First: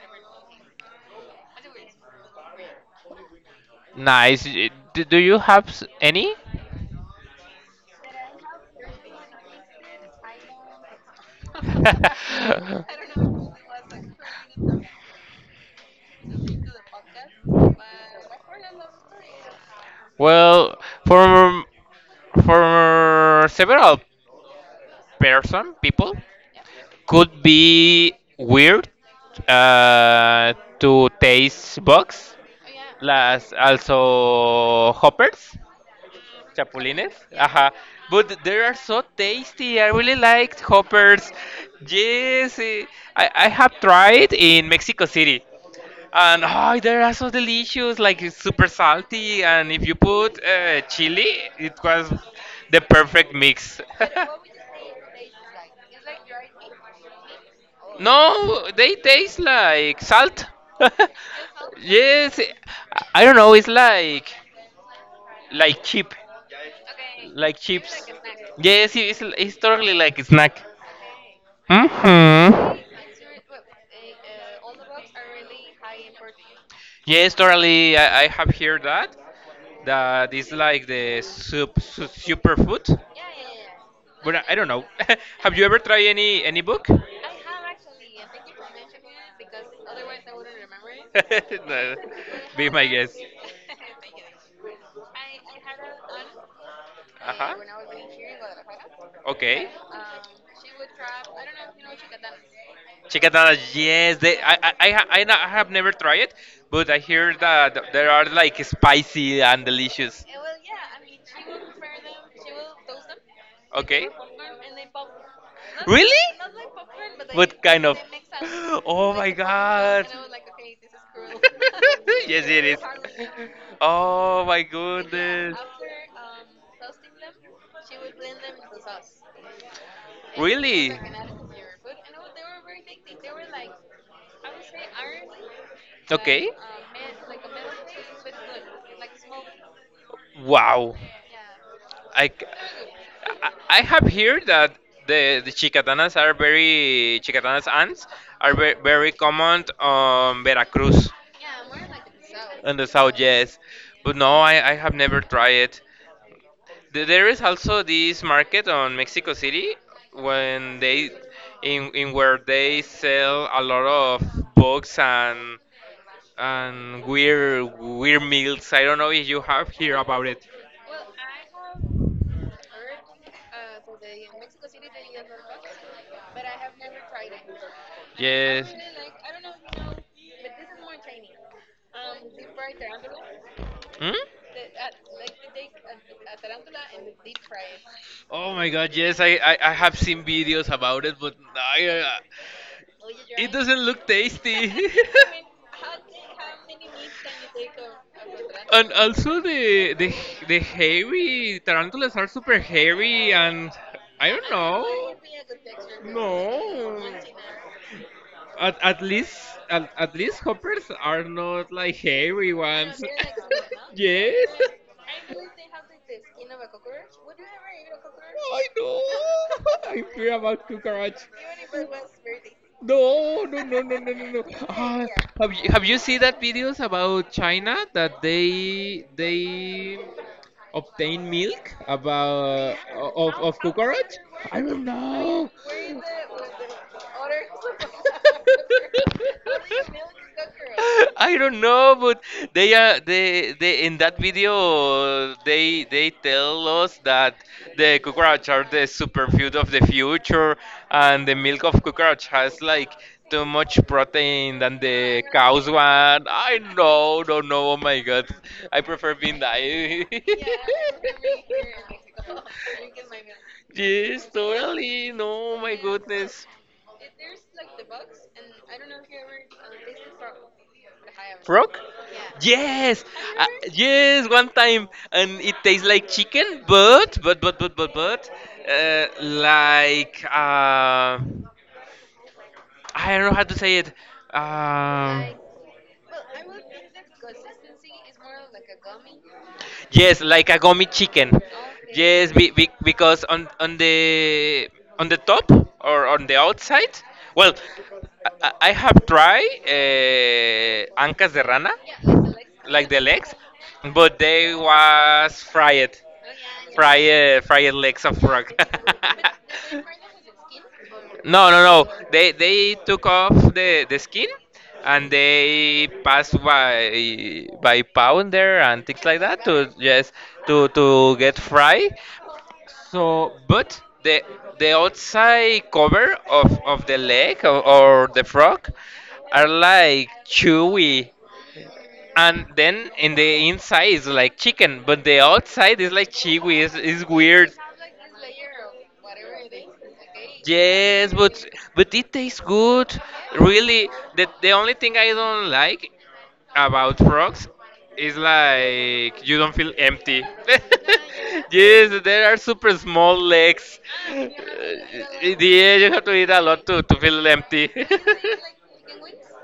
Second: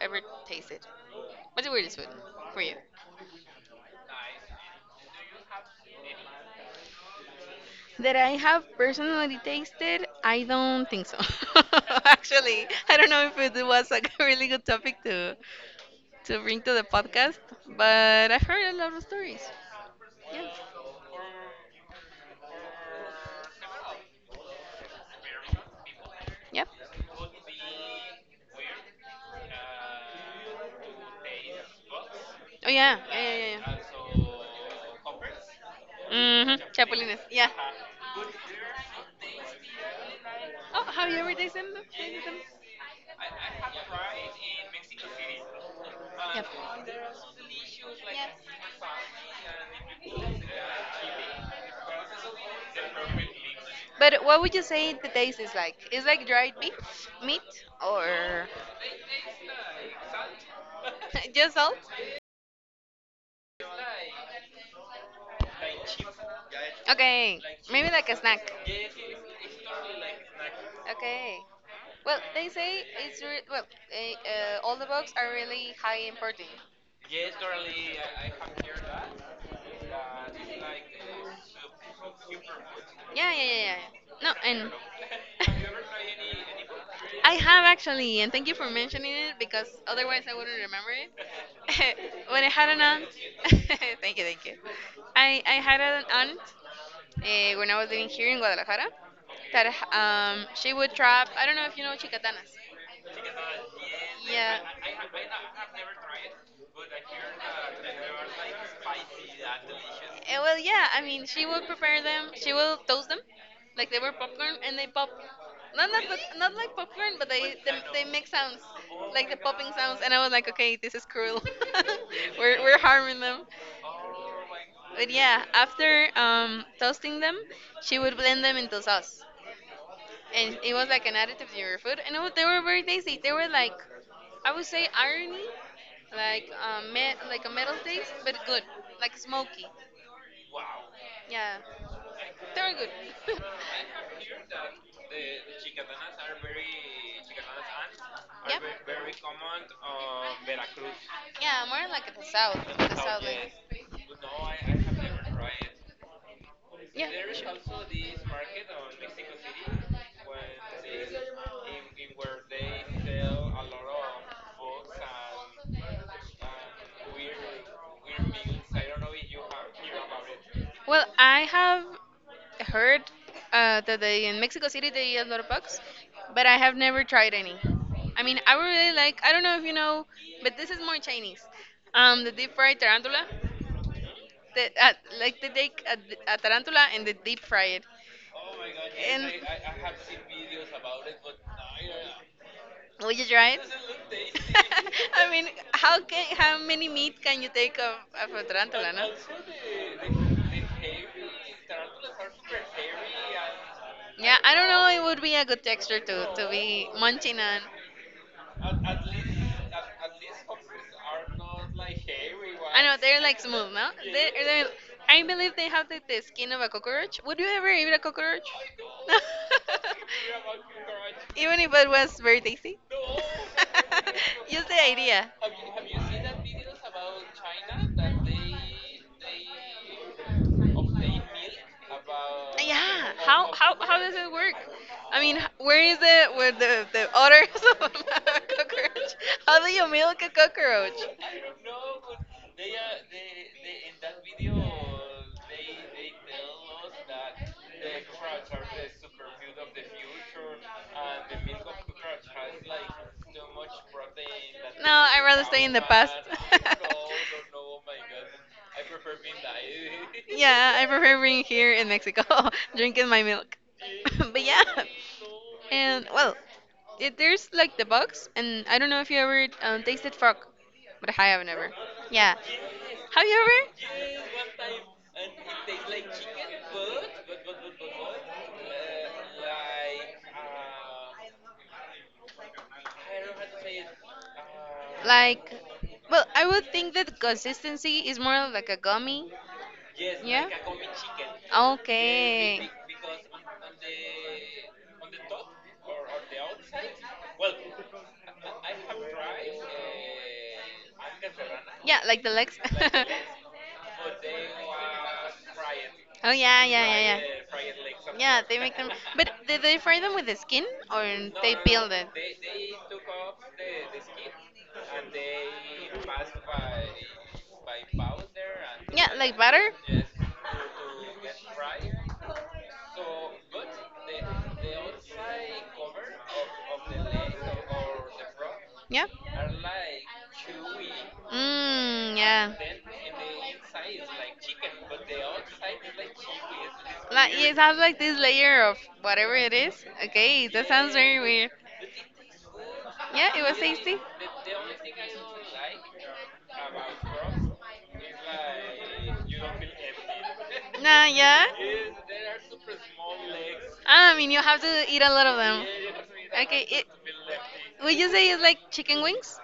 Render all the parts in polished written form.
ever tasted. What's the weirdest food for you? Nice. Do you have any? That I have personally tasted, I don't think so. Actually, I don't know if it was like a really good topic to bring to the podcast, but I've heard a lot of stories. Well, for for several person people Yep. could be weird uh, to taste bugs, Oh yeah, las yeah, yeah, also hoppers, yeah, yeah. Chapulines. Chapulines. Yeah. Ajá. But they are so tasty. I really liked Oh, have you hoppers. ever tasted them? Tasted them? Yes, I have tried in Mexico City. And oh, they're so delicious, like it's super salty. And if you put chili, it was the perfect mix. But what would you say the taste is like? It's like dried beef, meat, or No, they taste like salt. just salt? Yes, I don't know. It's like chip, Okay, like maybe chips. like a snack. Yes, it's totally like a snack. Okay. I Hmm. say it's well, all the books are really high important. Yeah, Yes, totally. I have heard that. That is like the superfood. yeah, yeah, yeah, yeah. No, But I and don't know. Have you ever tried any book? I have actually, and thank you for mentioning it because otherwise I wouldn't remember it. No. When I had Be an my aunt, guess. thank you, thank you. I had an aunt Uh huh. When I was living here in Guadalajara that Okay. She would trap. I don't know if you know chicatanas. Chicatana, yes, they, Yeah. I, ha- I, na- I have never tried it, but I hear that there are like spicy and delicious. Eh, well, yeah. I mean, she will prepare them. She will toast them, like they Okay. were popcorn, and they pop. Not not Really? pop- not like popcorn, but What kind of? they make sounds, Oh like my the popping sounds. god. And I was like, okay, this is cruel. Yes, we're it we're is. harming them. Oh my But yeah, goodness. after toasting them, she would blend them into sauce. And it was Really? like an additive to your food. And they were very tasty. They were like, I would say irony, like, Okay. Like a metal taste, but good. Like smoky. Wow. Yeah. I, c- They were good. I have heard that the chicatanas are very chicatanas ants are Yep. very, very common on Veracruz Yeah, more like at the south. in the south, The like. yes. But no, I have never tried it. Yeah, There is also this market on Mexico City when they in where they sell a lot of books and weird meals. I don't know if you have heard about it. well, I have heard that they, in Mexico City they eat a lot of bugs, but I have never tried any. I mean, I would Yes. really like. I don't know if you know, but this is more Chinese. The deep fried tarantula. Hmm? The, uh, like they a tarantula and they deep fry it. Oh my god, yes, And I have seen videos about it, but would you try it it? doesn't look tasty. I mean, how can how many meat can you take of a tarantula, And no? also the hairy tarantulas are super hairy, and I Yeah, I don't know. It don't. would be a good texture to be No. munching on. At, at least at least hoppers are not like hairy. No, I know ones. they're like smooth, no? Yes. They yes. I believe they have the skin of a cockroach. Would you ever eat a cockroach? I know. Don't I fear care. about cockroach. Even if it was very tasty. No, no, no, no, no, no, no. Just the Ah, idea. have you seen that videos about China that they Of obtain milk about yeah. of How of how how cockroach? does cockroach it work? I don't I mean, know. where is the where the odors of a cockroach? How do you milk a cockroach? I don't know, but they in that video they tell us that the cockroach are the superfood of the future, and the milk of cockroach has like too much protein than No, I'd the rather stay cow's in the past. one. I know, don't know. Oh my god, I prefer being die. Yeah, I prefer being here in Mexico, drinking my milk. Yes, But yeah, totally. No, my and well, goodness. it, there's like the bugs, and I don't know if you ever tasted frog, but I have never. Frog? Yeah. Yes, Have you uh, ever? yes, one time, and it tastes like chicken, but like I don't know how to say it. Um, Like, well, I would think that consistency is more like a gummy. Yes, Yeah? like a gummy chicken. Yes, Okay. Because on the top or on the outside. Well, I have tried ancas de rana, Yeah, like the legs. like the legs, but they was fried, Oh yeah, yeah, yeah, fried yeah. legs of Yeah, frog. they make them. But did they fry them with the skin or No, they no, no. peeled it? They took off the skin and they passed by pounder and things like that to, yes, to get fry. So, but the outside cover of the leg or the frog Yeah. are like chewy, Mmm, and and yeah. then in the inside is like chicken, but the outside is like chiwi. Is weird. Has like this layer of whatever it is. Okay. Yes, but it tastes good. Really, the only thing I don't like about frogs is like you don't feel empty. Nah, yeah. Yes, there are super small legs. Ah, I mean, you have to eat a lot of them. Yeah, you have to eat a lot Okay. to It, to feel empty. would you say it's like chicken wings?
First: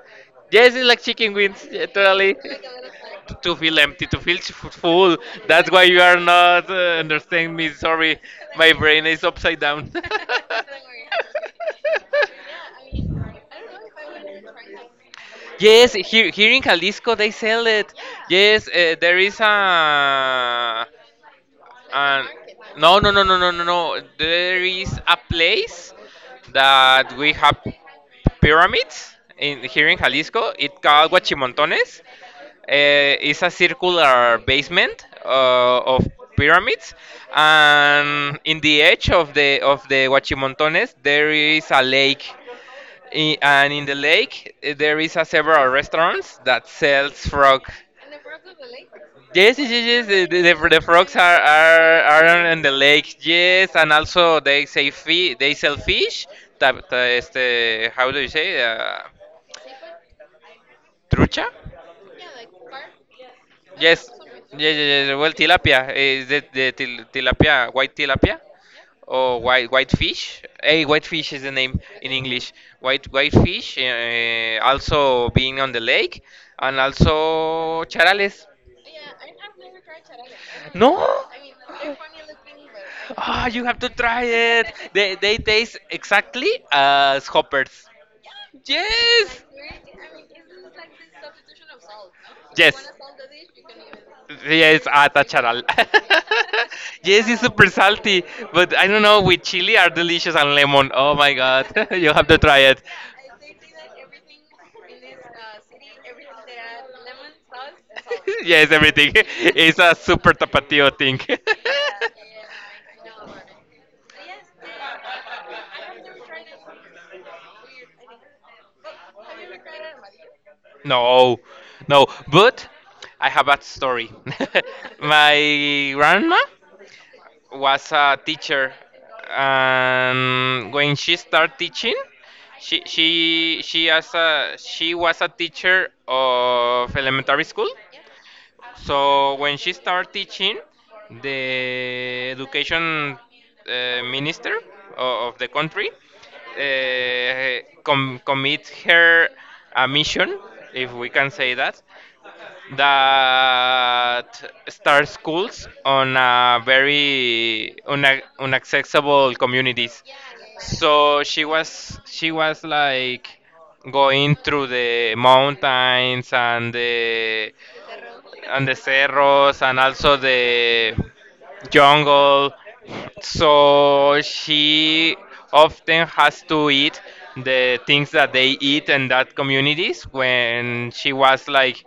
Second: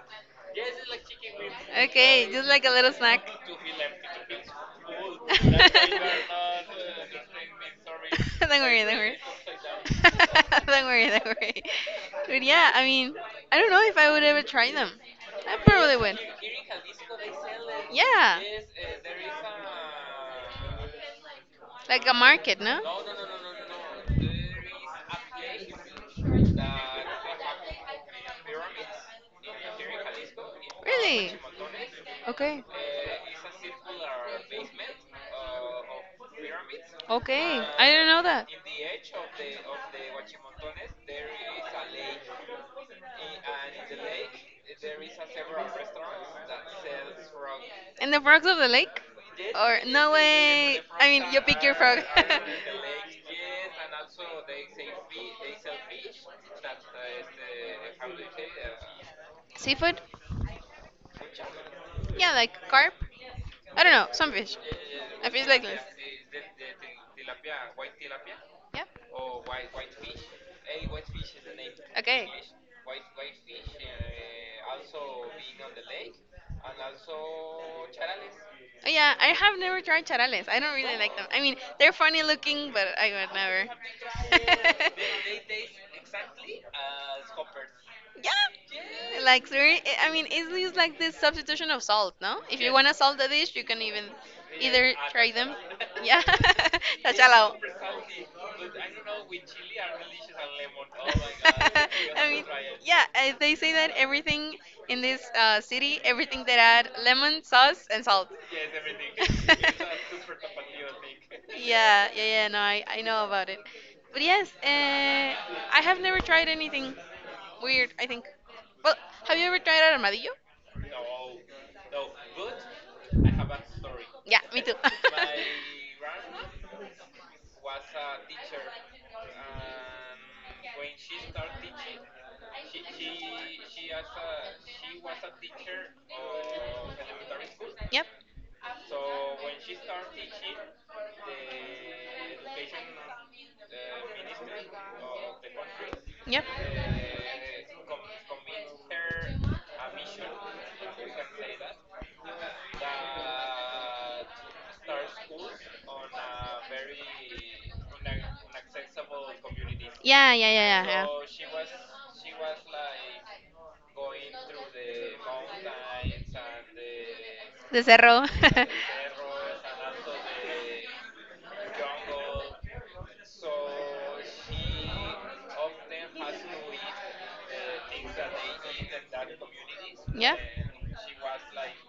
Yes, it's like chicken wings, yeah, Okay, totally. just like a little snack. To feel empty, to feel full. Don't That's why you are not understanding me. worry, Sorry, don't my brain worry. is upside down. Don't worry, don't worry. But yeah, I mean, I don't know if I would ever try them. I Yes, probably would. here in Jalisco they sell it. Yeah. Yes, there is a. Like a And market, no? no, no, no, no, no, no, no, there is a place that we have pyramids in here in Jalisco it called Really? Guachimontones. Okay. It's a circular basement of pyramids, Okay. I didn't know and that. in the edge of the Guachimontones, there is a lake. And in the lake there is a several restaurants that sells frog. And the frogs of the lake? Yes, yes, Or yes. Yes, no way. the I frogs mean, you are, pick your are frog. are on the lake. Yes, and also they say fi they sell fish. Este, how do you say? Seafood? Trucha? Yeah, like carp. I don't know, Yes. some fish. Yeah, yeah, yeah. A Well, fish like this. tilapia is tilapia, white tilapia, Yeah. or white fish. Hey, white fish is the name in Okay. English. White fish. Also being on the lake, and also charales. Oh yeah, I have never tried charales. I don't really No? like them. I mean, they're funny looking, but I would Ah, you have to try it. never. They taste exactly as hoppers. Yeah, Yes. like very. I mean, easily it's like the substitution of salt, no? If you want Yes. to salt the dish, you can even Yes, either try them. atacharal. Yeah, Yes, it's tachalao. super salty, but I don't know. With chili are delicious, and lemon. Oh my god, you have I to mean, try it. yeah, they say that everything in this city, everything that add lemon, sauce, and salt. Yes, everything. It's a super tapatio thing. Yeah, yeah, yeah. No, I know about it. But yes, I have never tried anything weird. I think. Well, have you ever tried armadillo? No, no, but I have a story. Yeah, me too. My grandma was a teacher, and when she started teaching, she was a teacher of elementary school. Yep. So when she started teaching, the education minister of the country Yep. Commit her a mission, if we can say that, that start schools on a very unaccessible communities. Yeah, yeah, yeah, yeah, So she yeah. was she was like going through the mountains and the The cerro. and the cerros, and also the jungle. So she often has to eat the things that they eat in that communities Yeah. when she was like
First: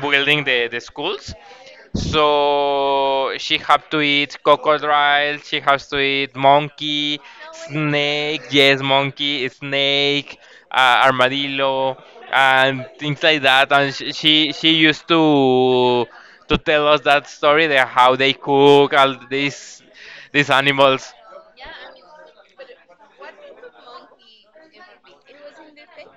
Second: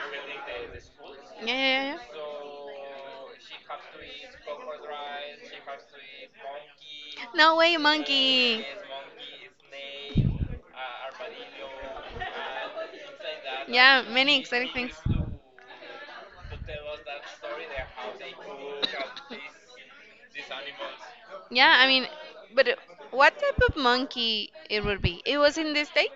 building the schools. Yeah, yeah, yeah, yeah. So she have to eat crocodile, she has to eat monkey, No way, snake, monkey. yes, monkey, snake, armadillo, and things like that. And Yeah, sh- many she exciting she things. used to tell us that story there how they cook all these animals. Yeah, I mean, but what type of monkey it would be? It was in the state?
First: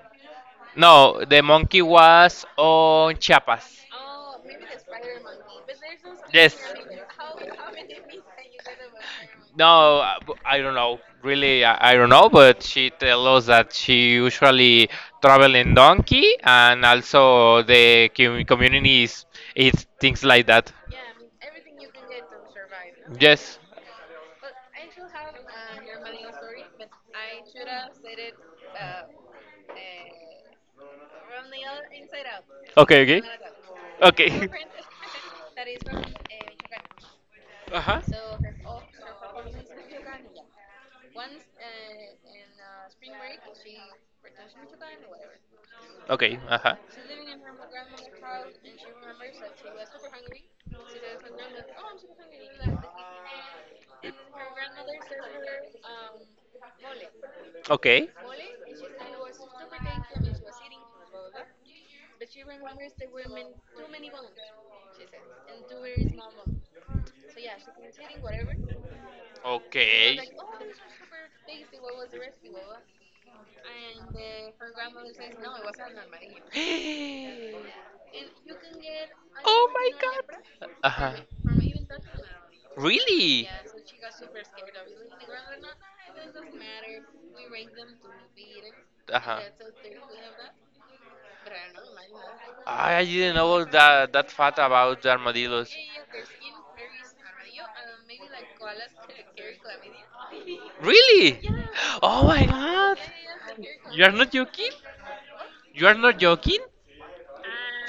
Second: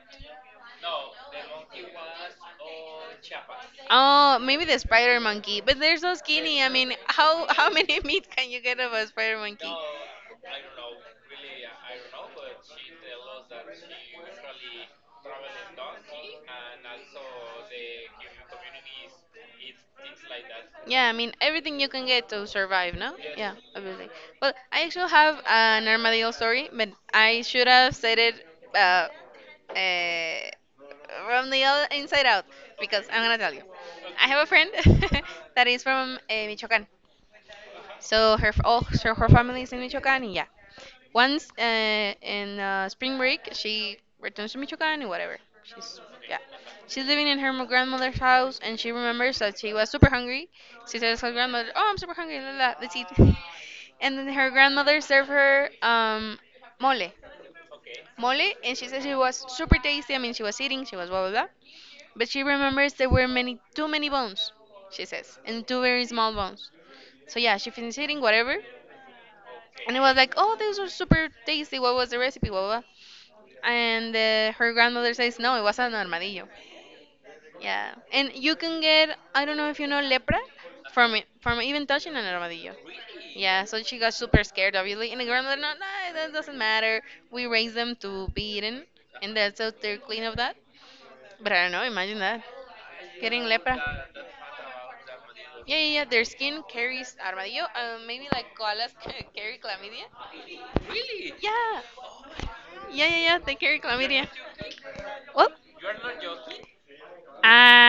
No, the monkey was on Chiapas. Oh, maybe the spider monkey, but they're so Yes. skinny. I mean, how many meat can you get of a spider monkey? No, No, I don't know. Really, I don't know. But she tells us that she usually travel in donkey, and also the communities eat things like that. yeah, I mean everything you can get to survive, no? Yes. Yeah, Yes. obviously. Well, I actually have an armadillo story, but I should have said it uh, uh, from the other inside out Okay, because I'm okay. gonna tell you. I okay. Have a Okay. friend that is from Michoacán. Uh huh. So her f- all so her family is in Michoacán, and yeah. Once in spring break, she returns to Michoacán and whatever. She's yeah. Okay. Uh huh. She's living in her grandmother's house, and she remembers that she was super hungry. She tells her grandmother, "Oh, I'm super hungry. La, la, la, let's eat." And then her grandmother served her mole, Okay. And she says it was super tasty. I mean, she was eating, she was blah blah blah. But she remembers there were many, too many bones, she says, and two very small bones. So yeah, she finished eating whatever, and it was like, oh, these are super tasty. What was the recipe? Blah, blah, blah. And her grandmother says, no, it was an armadillo. Okay. Yeah, and you can get, I don't know Oh if you my know, lepra god. from Uh-huh. it, from even touching an armadillo. Really? Yeah, so she got super scared, obviously. And the grandmother, no, no, that doesn't matter. We raise them to be eaten, and Uh-huh. that's so they're clean of that. But I don't know, imagine that. I didn't Getting know lepra. that fact about the armadillos. Yeah, yeah, yeah. Their skin carries armadillo. Maybe like koalas carry chlamydia. Really? Yeah, Oh my god. yeah, yeah, yeah. They carry You are chlamydia. not joking? Well, You are not joking?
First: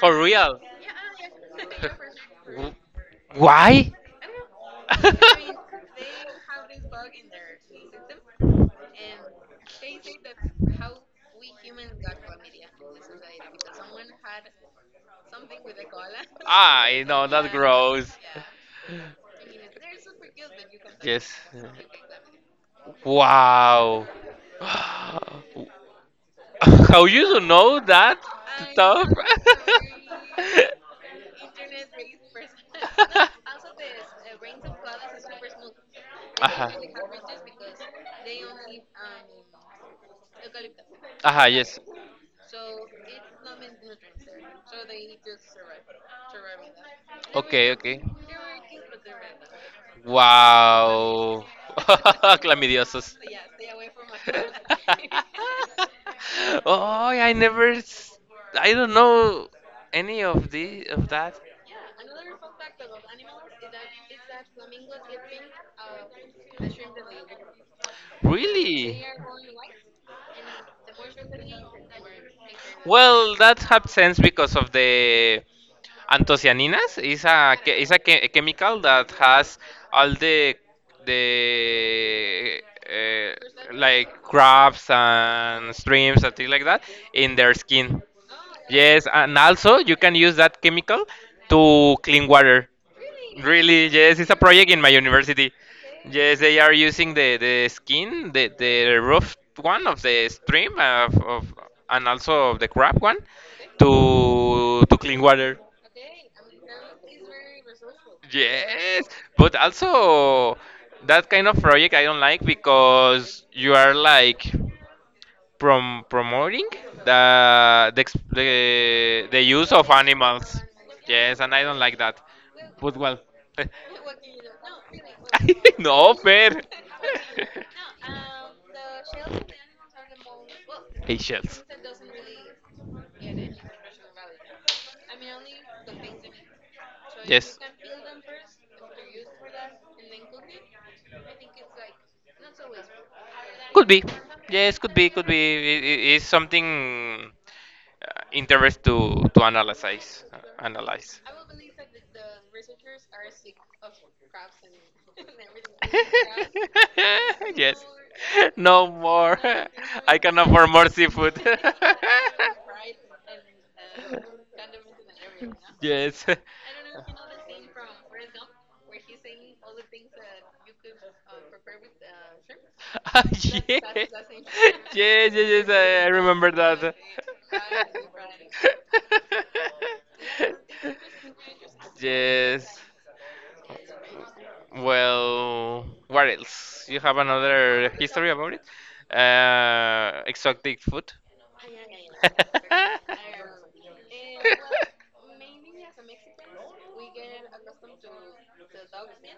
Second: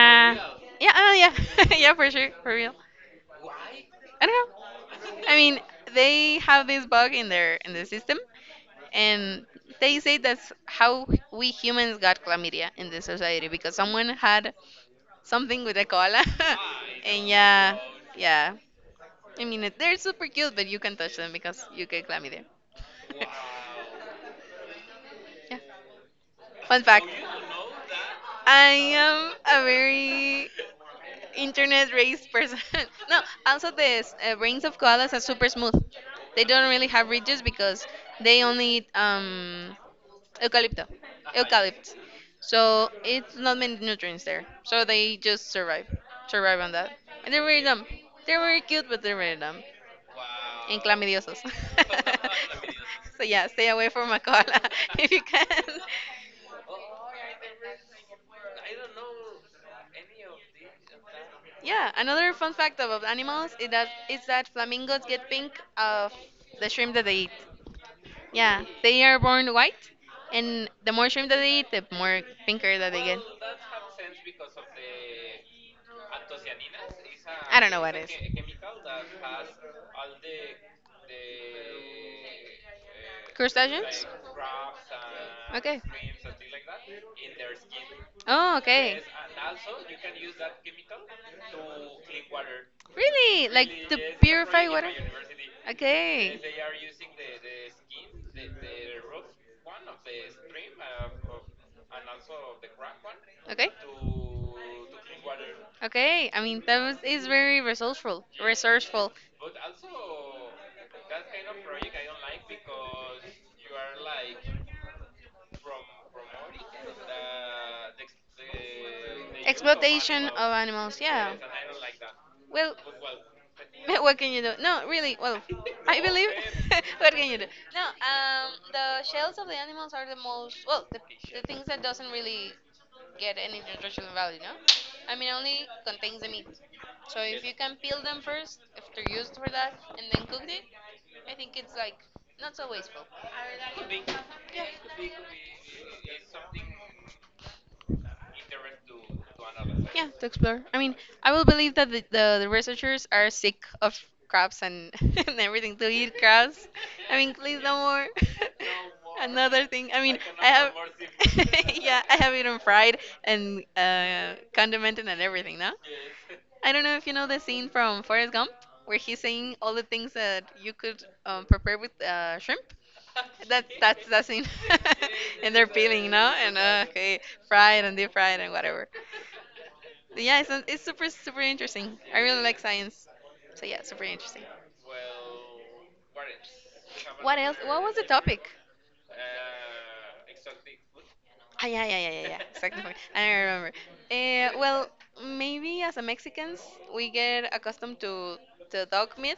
For real? Yeah, yeah, for sure, for real. W- Why? I don't know. I mean, they have this bug in their in the system, and they say that's how we humans got chlamydia in the society because someone had something with a cola. I know And that yeah, gross. yeah. I mean, it- they're super cute, but you can touch them Yes. because you get chlamydia. Wow. How Yeah. Fun fact. you to know that I stuff? am a very internet race person. No, also the brains of koalas are super smooth. They don't Aha. really have ridges because they only eat eucalypto, Aha, yes. eucalypt. So it's not many nutrients there. So they survive on that. And they're very Okay, dumb. okay. They're very cute, but they're very dumb and chlamydiosos. Wow. Clamidiosos. So yeah, stay away from a koala if you can. Oh, I never. I don't know any of that. Yeah, another fun fact about animals is that flamingos get pink of the shrimp that they eat. Yeah, they Really? are born white, and the more shrimp that they eat, the more pinker that they get. Well, that happens because of the Anthocyanins is a I don't know what it is. chemical that has all the Crustaceans? like crabs and Okay. streams and things like that in their skin. Oh, okay. Yes, and also you can use that chemical to clean water. Really? Like Really, yes, it's a purified project in my water? university. Okay. Yes, they are using the skin, the rough one of the stream of and also of the crab one Okay. to clean water. Okay, I mean is very resourceful. Yes, Resourceful. but also that kind of project I don't like because you are like promoting the, ex- the use of Exploitation of animals. animals, yeah. Yes, and I don't like that. Well, But well, what can you do? No, really. Well, I no believe. fair. What can you do? No, the shells of the animals are the most well, Hey, the shells. things that doesn't really get any nutritional value, no? I mean, only contains the meat. So if you Yes. can peel them first, if they're used for that, and then cook it, I think it's like not so wasteful. Could be. Yeah. Yes, could be, could be. It's something interest to Yeah, analyze. to explore. I mean, Analyze. I will believe that the researchers are sick of crabs and, and everything to eat crabs. I mean, please no Yes. more. No more. Another thing. I mean, I can I afford have. more seafood. Yeah, I have eaten fried and condimented and everything. No, Yes. I don't know if you know the scene from Forrest Gump where he's saying all the things that you could prepare with shrimp. Ah, That that's yes. that scene. Yes, yes, And they're yes. I peeling, no, remember and that. okay, fried and deep fried and whatever. Yeah, it's super, super interesting. I really like Yes. science. So, yeah, super interesting. Well, what else? You have What else? What another was the history topic? about it? Exotic food? Ah, yeah, yeah, yeah, yeah, yeah. Exactly. I don't remember. Uh, well, maybe as a Mexicans, we get accustomed to the dog meat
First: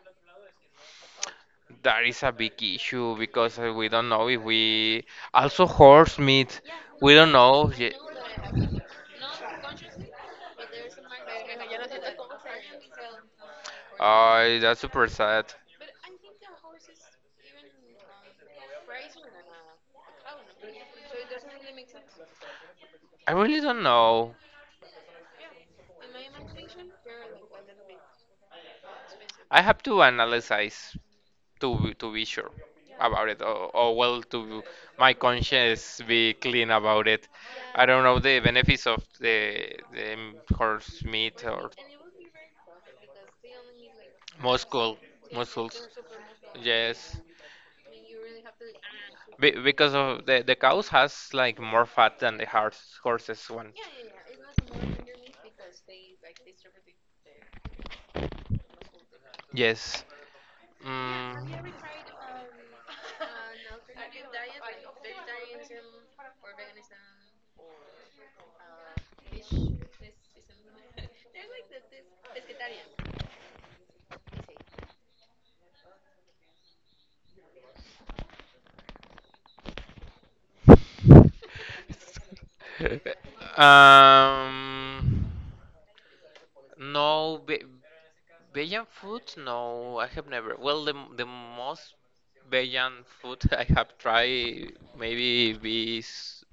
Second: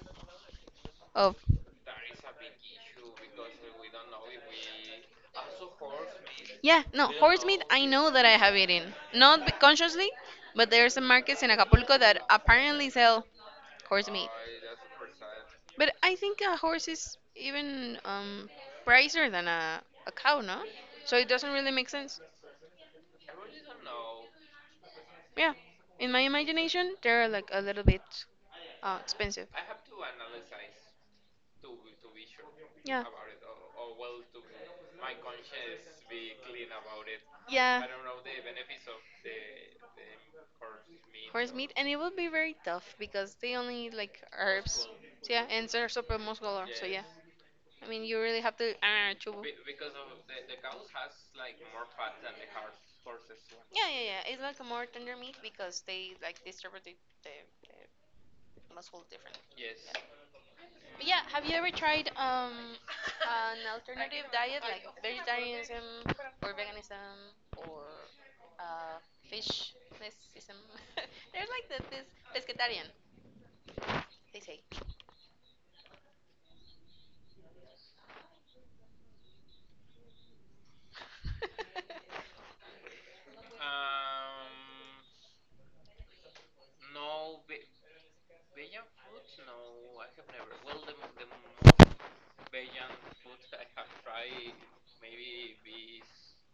of That is a big issue because we don't know if we also horse meat. Yeah, no, We don't horse meat. know. I know that I have eaten, not b- consciously, but there's some markets in Acapulco that apparently sell horse meat. Oh, that's super sad. But I think a horse is even pricier than a cow, no? So it doesn't really make sense. I really don't know. Yeah. In my imagination, they're like a little bit expensive. I have to analyze. To to be sure Yeah. about it, or well, to my conscience be clean about it. Yeah. I don't know the benefits of the horse meat Horse or meat, and it will be very tough because they only eat like herbs. muscle So yeah, and muscles they're super muscular. So Yes. yeah. I mean, you really have to. Because of the cows has like more fat than the horses one. Yeah, yeah, yeah. It's like a more tender meat because they like distribute the, the muscle differently. Yes. But yeah, have you ever Mm. tried an alternative diet like vegetarianism or veganism or uh fishnesism? There's like this pescatarian they say. um no, Vegan food? No, I have never. Well, the most vegan food I have tried maybe be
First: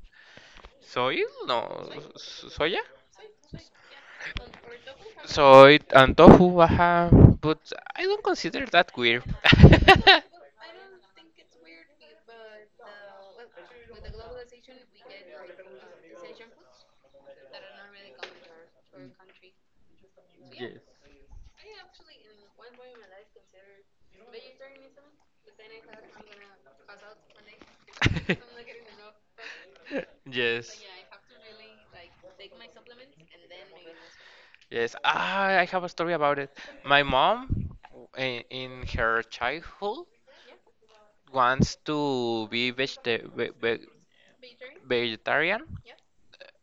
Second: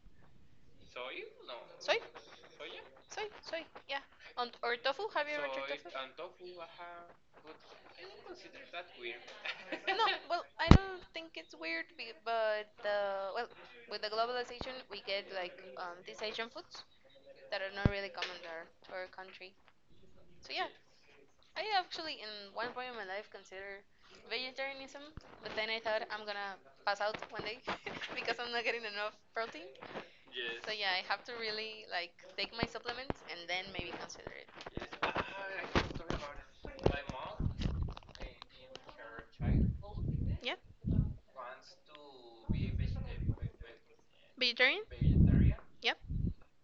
soy, no, Soy, soya, soy, soy. Yeah. And, or tofu? Have you ever soy and tofu. Ajá, but I don't consider that weird. no, well, I don't think it's weird, but well, with the globalization, we get like these Asian foods that are not really common there to our country. So yeah, Yes. I actually in one point in my life consider vegetarianism, but then I thought I'm gonna pass out one day because I'm not getting enough protein. So Yes. yeah, I have to really like take my supplements and then maybe consider it. Yes, ah, I have a story about it. My mom, in her childhood, Yeah, wants to be vegetarian. vegetarian. Yep.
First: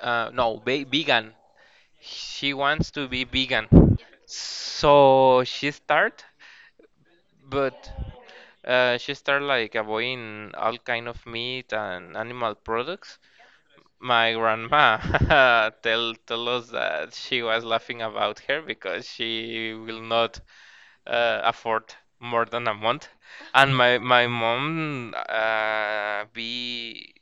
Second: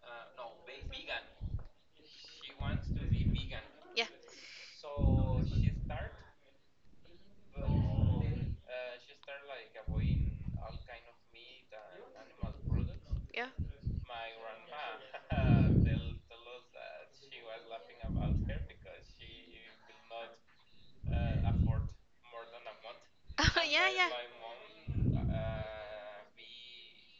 No, ve vegan. She wants to be vegan. Yeah. So she start, but she start like avoiding all kind of meat and animal products. Yeah. My grandma tell us that she was laughing about her because she will not afford more than a month. Oh And yeah, my yeah. my mom be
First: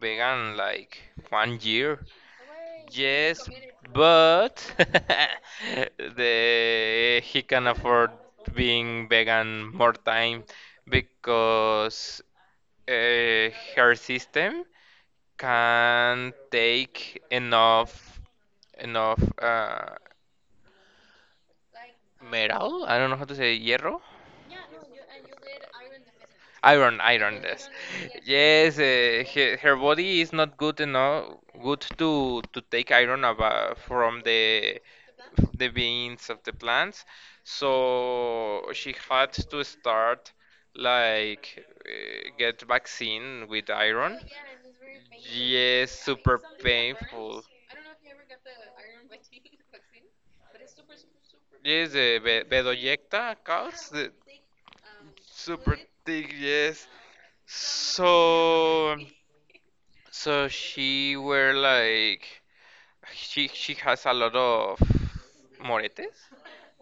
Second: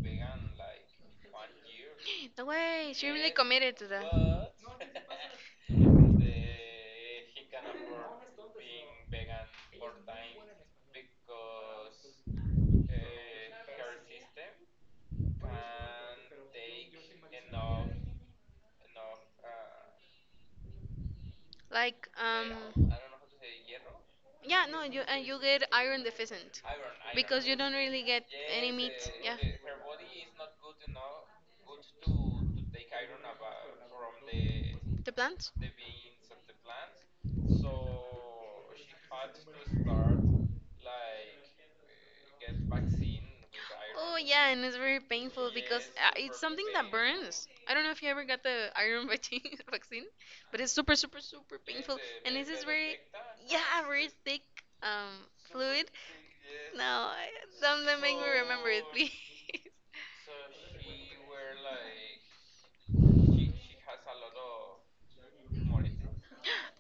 vegan like 1 year. No way, she really Yes, committed to that. but the he can afford being vegan more time because uh, her system can take enough Like, metal. um, I don't know how to say hierro, yeah, no, you and you get iron deficient iron, iron. because you Yes. don't really get any Yes, meat. Yeah, her body is not good enough, good to take iron about from the the plants. the beans of the plants. So she had to start like get vaccine with iron. Oh yeah, and it's very painful because Yes, super it's something that painful. burns. I don't know if you ever got the iron vaccine, but it's super, super, super Yes, painful, the and this is very, bedoyecta yeah, calls very the thick super fluid. thick. No, Yes, I- don't let make me remember it, so please. so she were like. She has a lot of moretes.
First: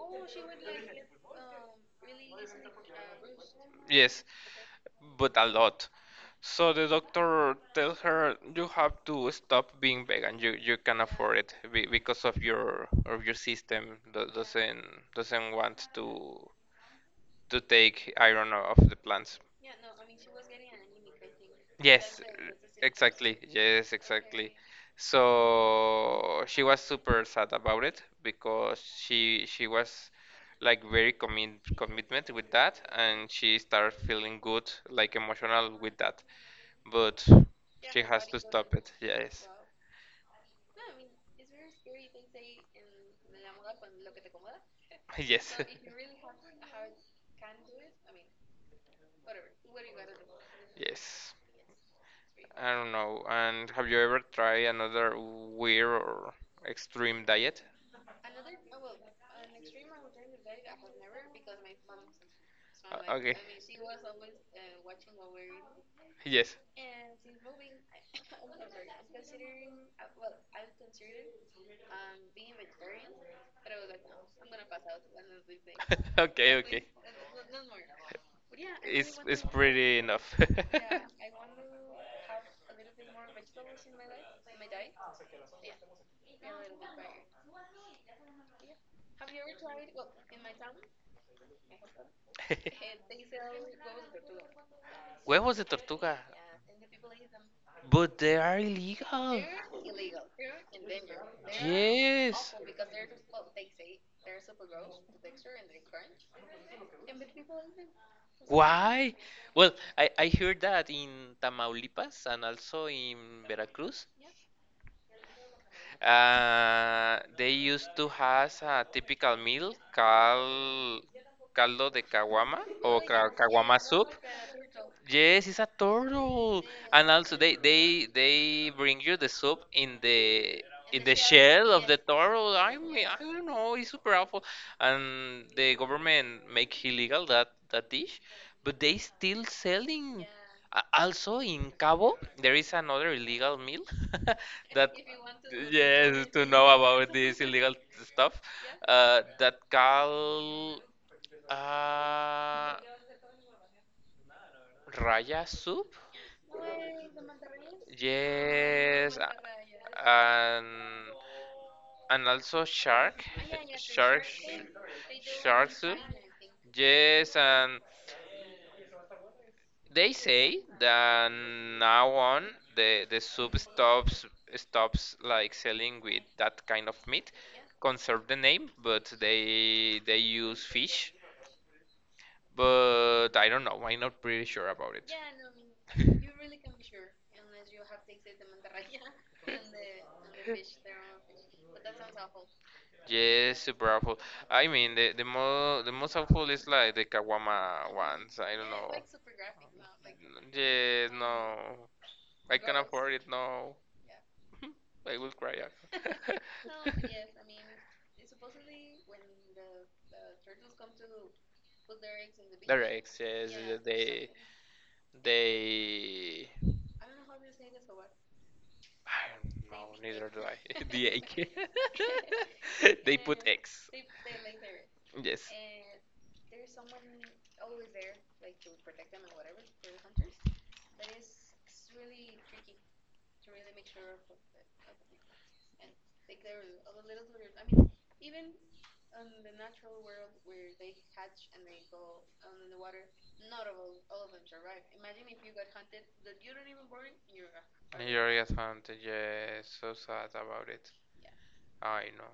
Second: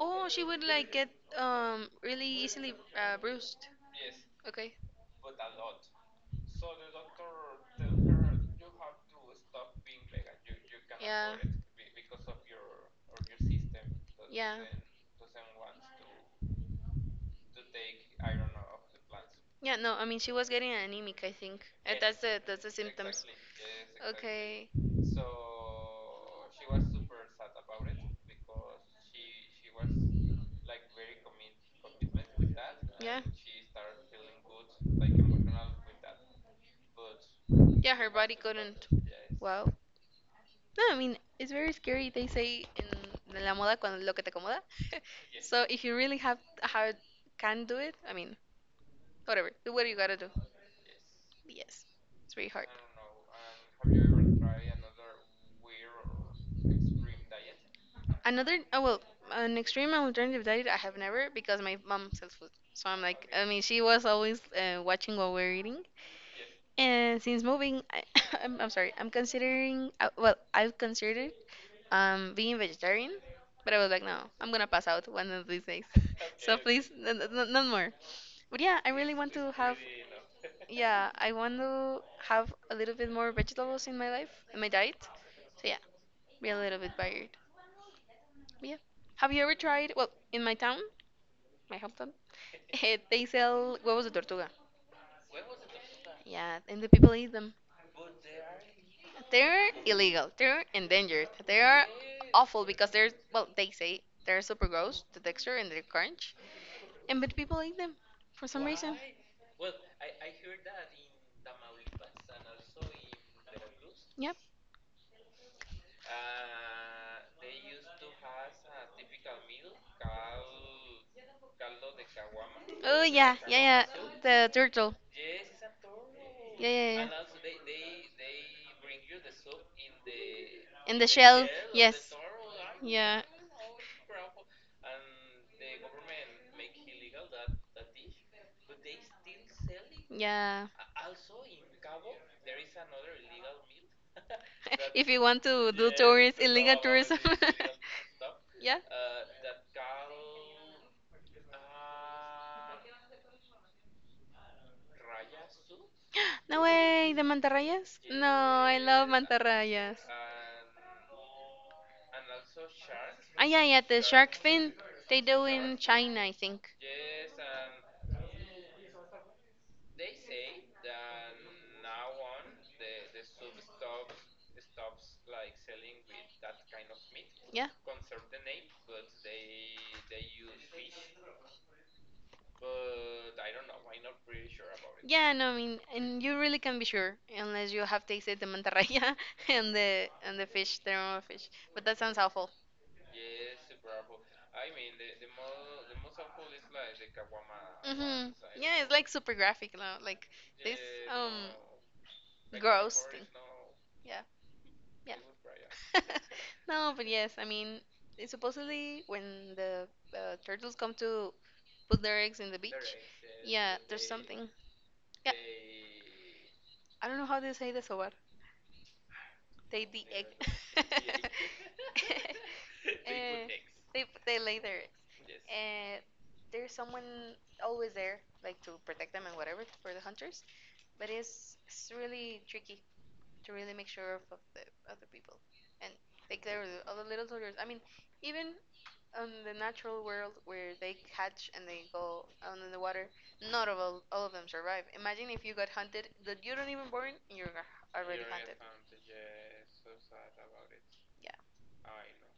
Oh, she would like get really easily bruised. Yes, Okay. but a lot. So the doctor tells her you have to stop being vegan. You can Yeah. afford it because of your system Yeah. doesn't want to take iron off the plants. Yeah, no, I mean she was getting anemic, I think. That's Yes, the symptoms. exactly. Yes, exactly. Okay. So she was super sad about it because she was like very commitment with that, Yeah. and she started feeling good, like emotional with that. But Yeah, she her has body to stop couldn't. it. Yes, Wow. No, I mean, it's very scary. They say in la moda cuando lo que te acomoda. Yeah. yes, So if you really have hard can do it, I mean, whatever. Do what you gotta do. yes. Yes. It's very hard. I don't know. And have you ever tried another weird or extreme diet? Another, oh well, an extreme alternative diet I have never because my mom sells food. So I'm like, Okay. I mean, she was always watching what we're eating. Yes. And since moving, I, I'm sorry, I've considered being vegetarian, but I was like, no, I'm gonna pass out one of these days. Okay, So okay. please, none more. But yeah, I really It's want it's to have. pretty enough. Yeah, I want to have a little bit more vegetables in my life, in my diet. So yeah, be a little bit varied. But yeah, have you ever tried? Well, in my town, my hometown, they sell huevos de Huevos de tortuga. tortuga. Yeah, and the people eat them. But they are illegal. They're illegal. They're endangered. They are Yes. awful because they say they're super gross, the texture and the crunch, and but people like them for some reason. Why? Well, I heard that in Tamaulipas and also in Veracruz, Yep. They used to has a typical meal called caldo de caguama Oh or yeah, caguama yeah, soup. yeah. The turtle. Yes, it's a Yeah, turtle, yeah, and also they yeah. they they bring you the soup In the in the shell. shell of the Yes. turtle. I mean, Yeah. I don't know, it's super awful, and the government make illegal that dish, but they still selling. Yeah. Also in Cabo, there is another illegal meal that If you want to do yes tourist to know illegal tourism. about this illegal stuff Yeah. That call uh raya soup, No way, the mantarrayas? No, I love yes, mantarrayas. And also shark, Ah, yeah, yeah, the shark shark fin. They do shark in soup. China, I think. Yes, and they say that now on the soup stops like selling with that kind of meat, Yeah. conserve the name, but they use fish, but I don't know. I'm not pretty sure about it. Yeah, no, I mean, and you really can be sure unless you have tasted the mantarraya and the fish, the normal fish. But that sounds awful. Yes, super awful. I mean, the the most awful is like the Kawama Mhm. ones. I don't. Yeah, it's like super graphic now, like this Yeah, know. Yes, um no. I can gross afford thing. it. No, Yeah. Yeah. I will cry out. No, but yes, I mean, it supposedly when the turtles come to put their eggs in the beach, yes, yeah, there's they something. Yeah, they. I don't know how they say this over. I don't They know. the egg. Neither do I. The egg. They put Eh, X. they lay their eggs. Yes. And there's someone always there, like to protect them and whatever for the hunters. But it's really tricky to really make sure of the other people and take care of the other little soldiers. I mean, even on the natural world where they catch and they go on in the water, not of all of them survive. Imagine if you got hunted, that you don't even born, and you're Hunter. already You're a hunted. hunter, yes, so sad about it. Yeah. I know.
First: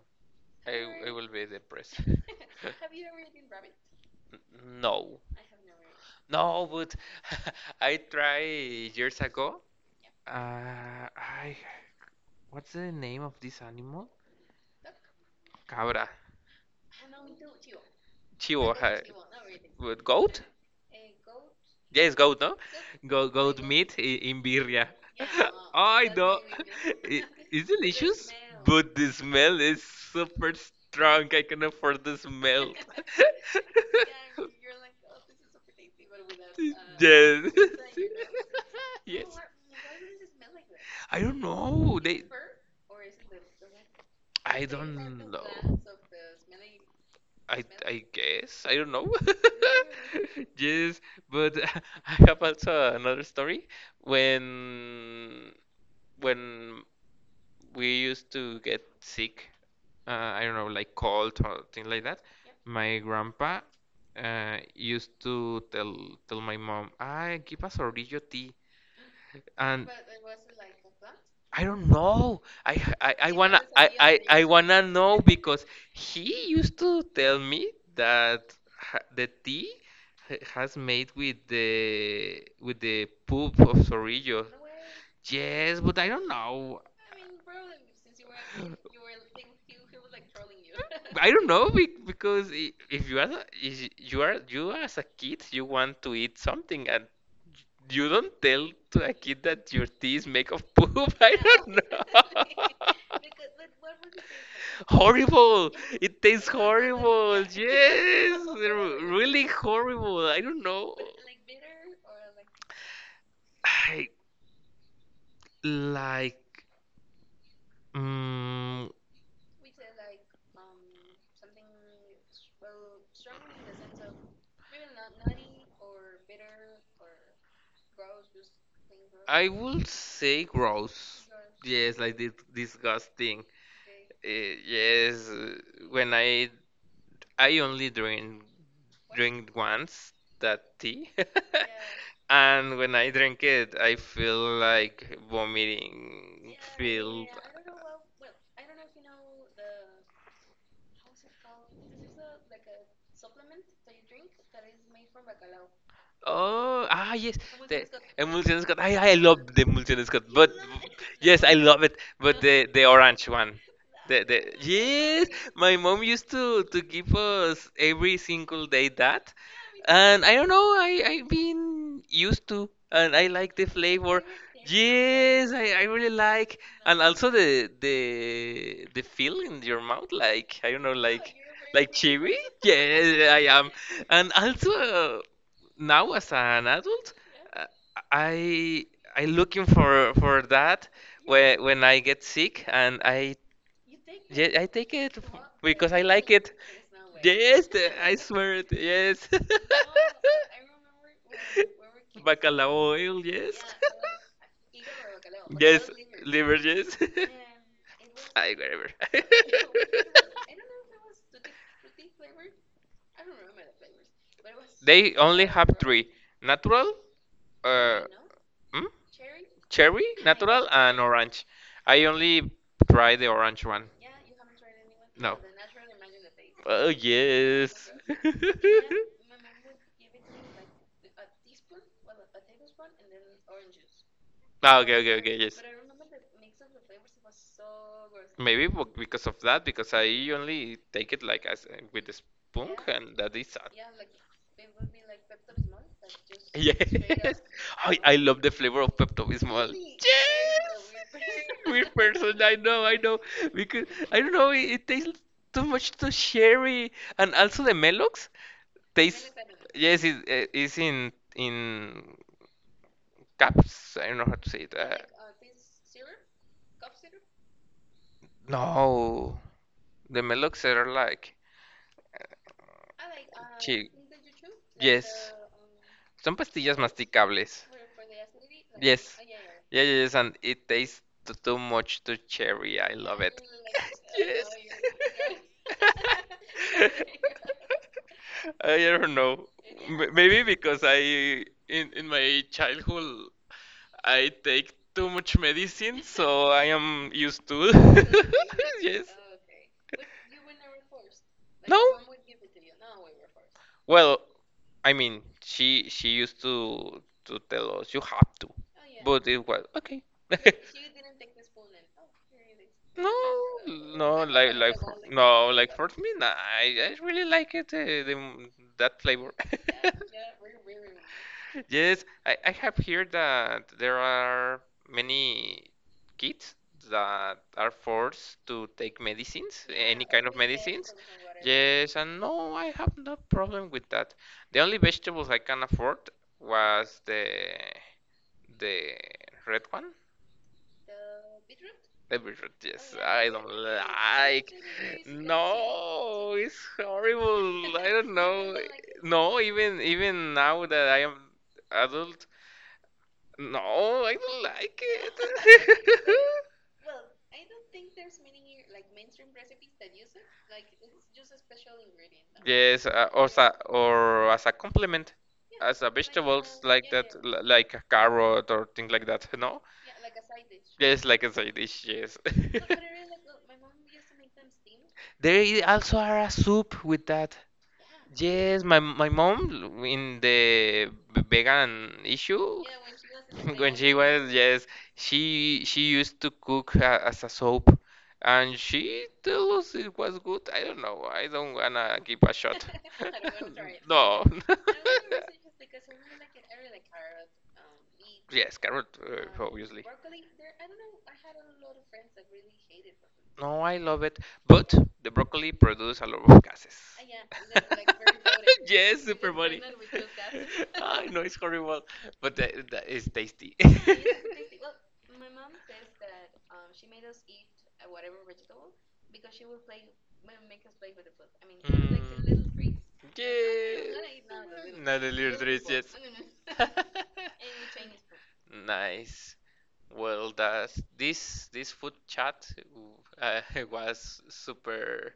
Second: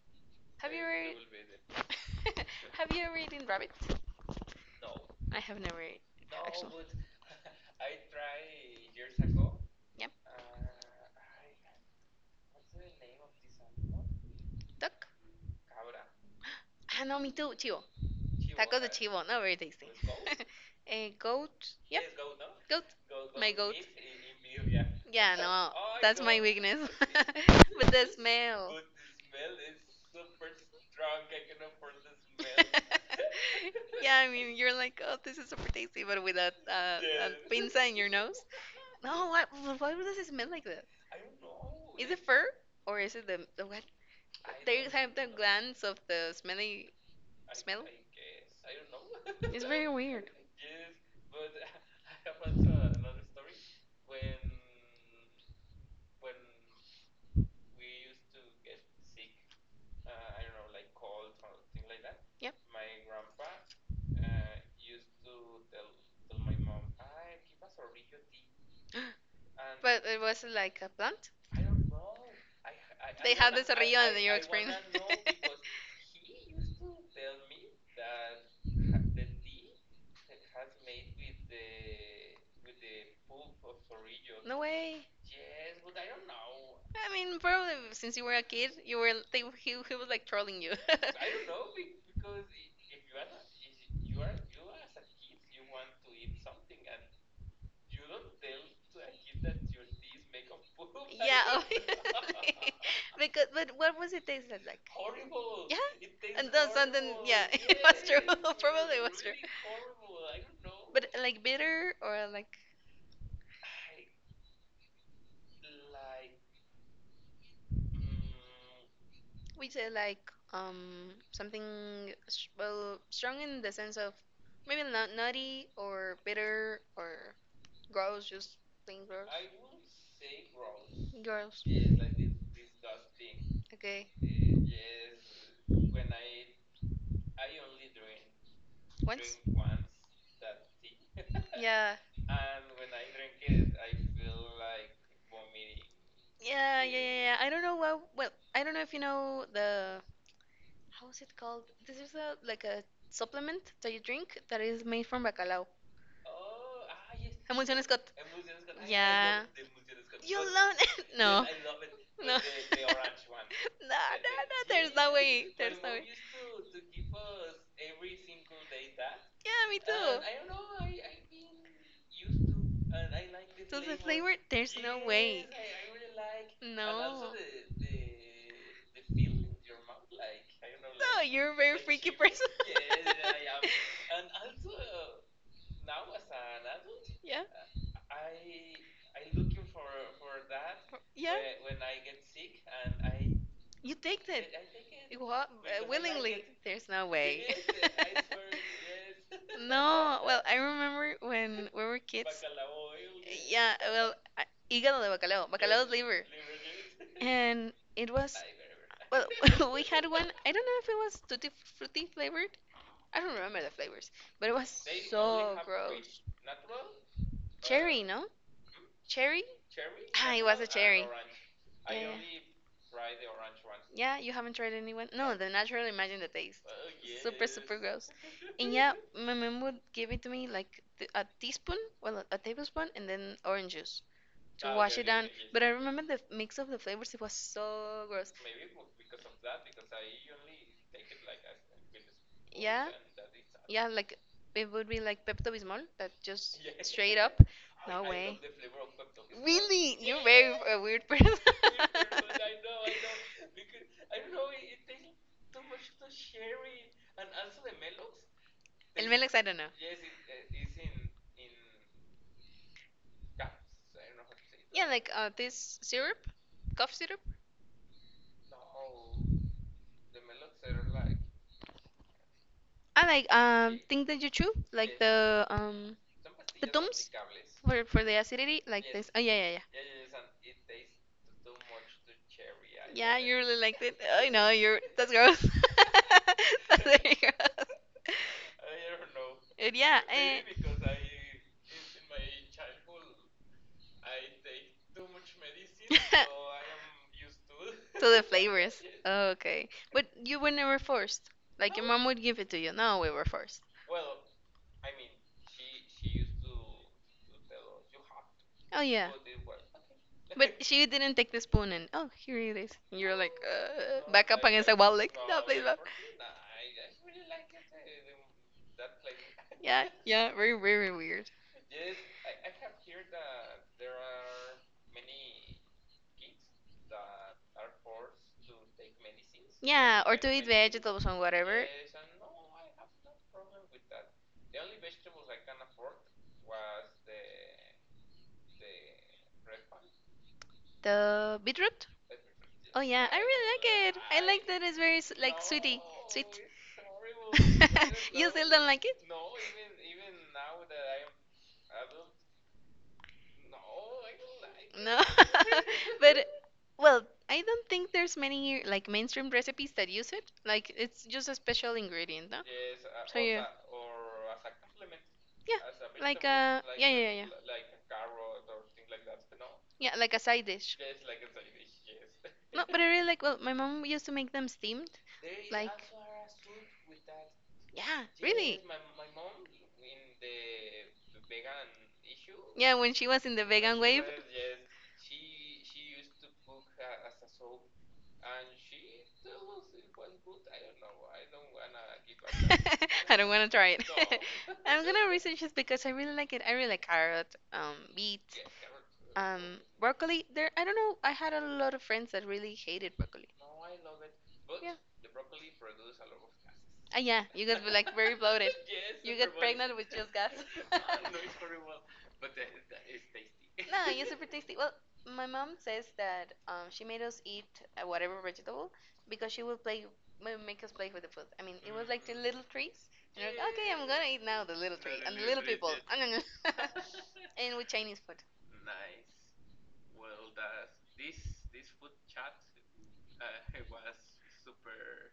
Have you ever I will be depressed. they there. Have you ever eaten rabbit? No, I have never eaten. no, Actually, but I tried years ago. yep. I what's the name of this animal? Duck. Cabra. I Ah, no, me too. Chivo. Chivo. Tacos de chivo. Not very tasty. With goat? Goat? A goat. Yep. Yes, goat, no? Goat. Go My goat goat. meat in birria. Yeah, no, I that's know. my weakness. I- It's But the delicious, smell. but the smell is super strong. I can afford the smell. Yeah, I mean, you're like, oh, this is super tasty, but with a Yes. pinza in your nose. No, Yes. what? Why does it smell like that? I don't know. Is it They. fur or is it the what? I They don't have the know. glands of the smelly I smell. I guess I don't know. It's very weird. Yes, but I have also another story when when we used to get sick. I don't know, like cold or things like that. Yeah, My grandpa used to tell my mom, "Ah, give us Orillo tea," and but it was like a plant. I don't know. I They have wanna the cerrillo in your I experience. wanna know because he used to tell me that the tea has made with the poop of Sorillo. No way. Yes, but I don't know. I mean, probably since you were a kid, he was like trolling you. I don't know because if you are you are as a kid, you want to eat something and you don't tell to a kid that your teeth make of poop. I Yeah, don't know. obviously. Because but what was it tasted like? Horrible. Yeah, It tastes and then something. horrible. Yeah, it was true. Yes. Probably was true. Really horrible. I don't know. But like bitter or like I like. Mm, we say like something strong in the sense of maybe not nutty or bitter or gross, just plain gross. I will say gross. Gross. Yes, like this disgusting. Okay. Yes, when I only Once. drink once that tea, Yeah. and when I drink it, I feel like vomiting. Yeah, yeah, yeah, Feel. yeah. I don't know what. Well, I don't know if you know the. How is it called? This is a like a supplement that you drink that is made from bacalao. Oh, ah, yes. Hamilton The Scott. emulsion Scott. I Yeah. love the emulsion Scott, You but love it? yes, No. No. I love it. But the the No, orange one. no, The no. There's no yes, way. my There's no mom way. used to give us every single day that. Yeah, me And I don't know, too. I've been used to, and I like the So the flavor. flavor, there's no way. Yes, I really like, and also No. the the feel in your mouth, like I don't know, No, you're a very like freaky chewy. person. Yes, I am, and also now as an adult, Yeah. uh, I looking for that Yeah, when I get sick and I you take yeah it. I take it It what? Because because I like willingly. it. It. There's no way. Yes, the- I swear it. Yes. No, well, I remember when we were kids. Bacalao oil, Yes. yes. Yeah, well, I, hígado de bacalao, Yes, bacalao is liver. liver, yes. And it was, I whatever. well, we had one, I don't know if it was tutti frutti flavored. I don't remember the flavors, but it was They only so have three: gross. uh, natural, uh, Cherry, no? hmm? Cherry? Cherry, Ah, it was natural, a bacalao, and cherry. orange. I Yeah. only try the orange one. Yeah, you haven't tried anyone? No. No, the natural imagine the taste. Oh Super yes. gross. And yeah, my mom would give it to me like a teaspoon, well, a tablespoon, and then orange juice to Ah, okay, wash it okay, down. okay, yes. But I remember the mix of the flavors, it was so gross. Maybe because of that, because I only take it like as with a spoon, Yeah, and that is sad. yeah, like it would be like Pepto Bismol, that just straight Yes. up. No I love way. the flavor of Pepto-Bismol. Really? You're very a Yes. weird person. Weird person. I know, I know. Because I don't know, it tastes too much to sherry and also the Melox El tastes. Melex, I don't know. Yes, it is in caps. I don't know how to say Yeah, that. like this syrup, cough syrup. No. The Melox are like I like chi- thing that you chew, like Yes. Son the pastillas tums masticables. For the acidity, like this. Yes. Oh Yeah, yeah, yeah, yeah, yeah. yes, and it tastes too much to cherry. I love Yeah, it. you really liked it. I Yes. know you're. That's gross. That's very gross. I don't know. And yeah. Maybe Eh. because I in my childhood I take too much medicine, so I am used to. So the flavors. Yes. Oh, okay. But you were never forced. Like No. your mom would give it to you. No, we were forced. Well, I mean, she used to tell us you have to, Oh yeah. but it was okay. But she didn't take the spoon and oh here it is. And No, you're like no, back up against the like for, wall like no no, please like no. for me, nah, I really like it, the, that flavor. Yeah, yeah, very very weird. Yes, I have heard that there are many kids that are forced to take medicines, any Yeah, or kind to of eat medicines. vegetables and whatever. Yes, and no, I have no problem with that. The only vegetables I can afford was the the red one. The beetroot? Temperature, Oh yes, yeah, I I don't really like it. I like like. that it's very like sweety, No, sweet. it's horrible. I don't You still know. don't like it? No, even even now that I am adult, no, I don't like No, it. but well, I don't think there's many like mainstream recipes that use it. Like it's just a special ingredient, no? Yes, So or yeah, sa or as a compliment, as a yeah, like vegetables like that, like a carrot or things like that. No, yeah, like a side dish. yes, like a side dish. Yes, No, but I really like. Well, my mom used to make them steamed. there Like also are a soup with that. yeah, Yes, really. my mom in the vegan issue Yeah, when she was in the when vegan she wave. was, yes, she used to cook as a soap, and she told us it was good. I don't know. I don't wanna give a shot. I don't want to try it. No. I'm gonna research it because I really like it. I really like carrot, beet, Yes, carrot, obviously. broccoli. There, I don't know. I had a lot of friends that really hated broccoli. No, I love it, but the broccoli produce a lot of gases. Ah, yeah, you guys were like very bloated. Yes, You super get funny. pregnant with just gas. I know it's horrible, but that is tasty. No, Yeah, it's super tasty. it Well, my mom says that she made us eat whatever vegetable because she would play, will make us play with the food. I mean, it was Like, like the little oh, trees. And we're like, okay, I'm gonna eat now the yeah. little Not tree and the a little treat, people. yes. I'm And with Chinese food. food. Nice. Well, that's this food chat uh, was super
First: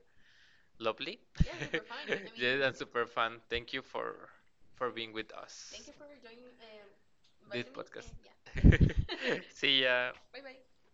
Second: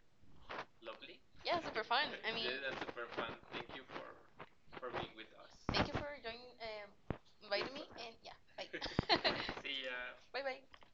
lovely. Yeah, Yeah, that's super fun. Thank you for being with us. thank you for joining, This podcast. and And yeah, see ya. bye bye.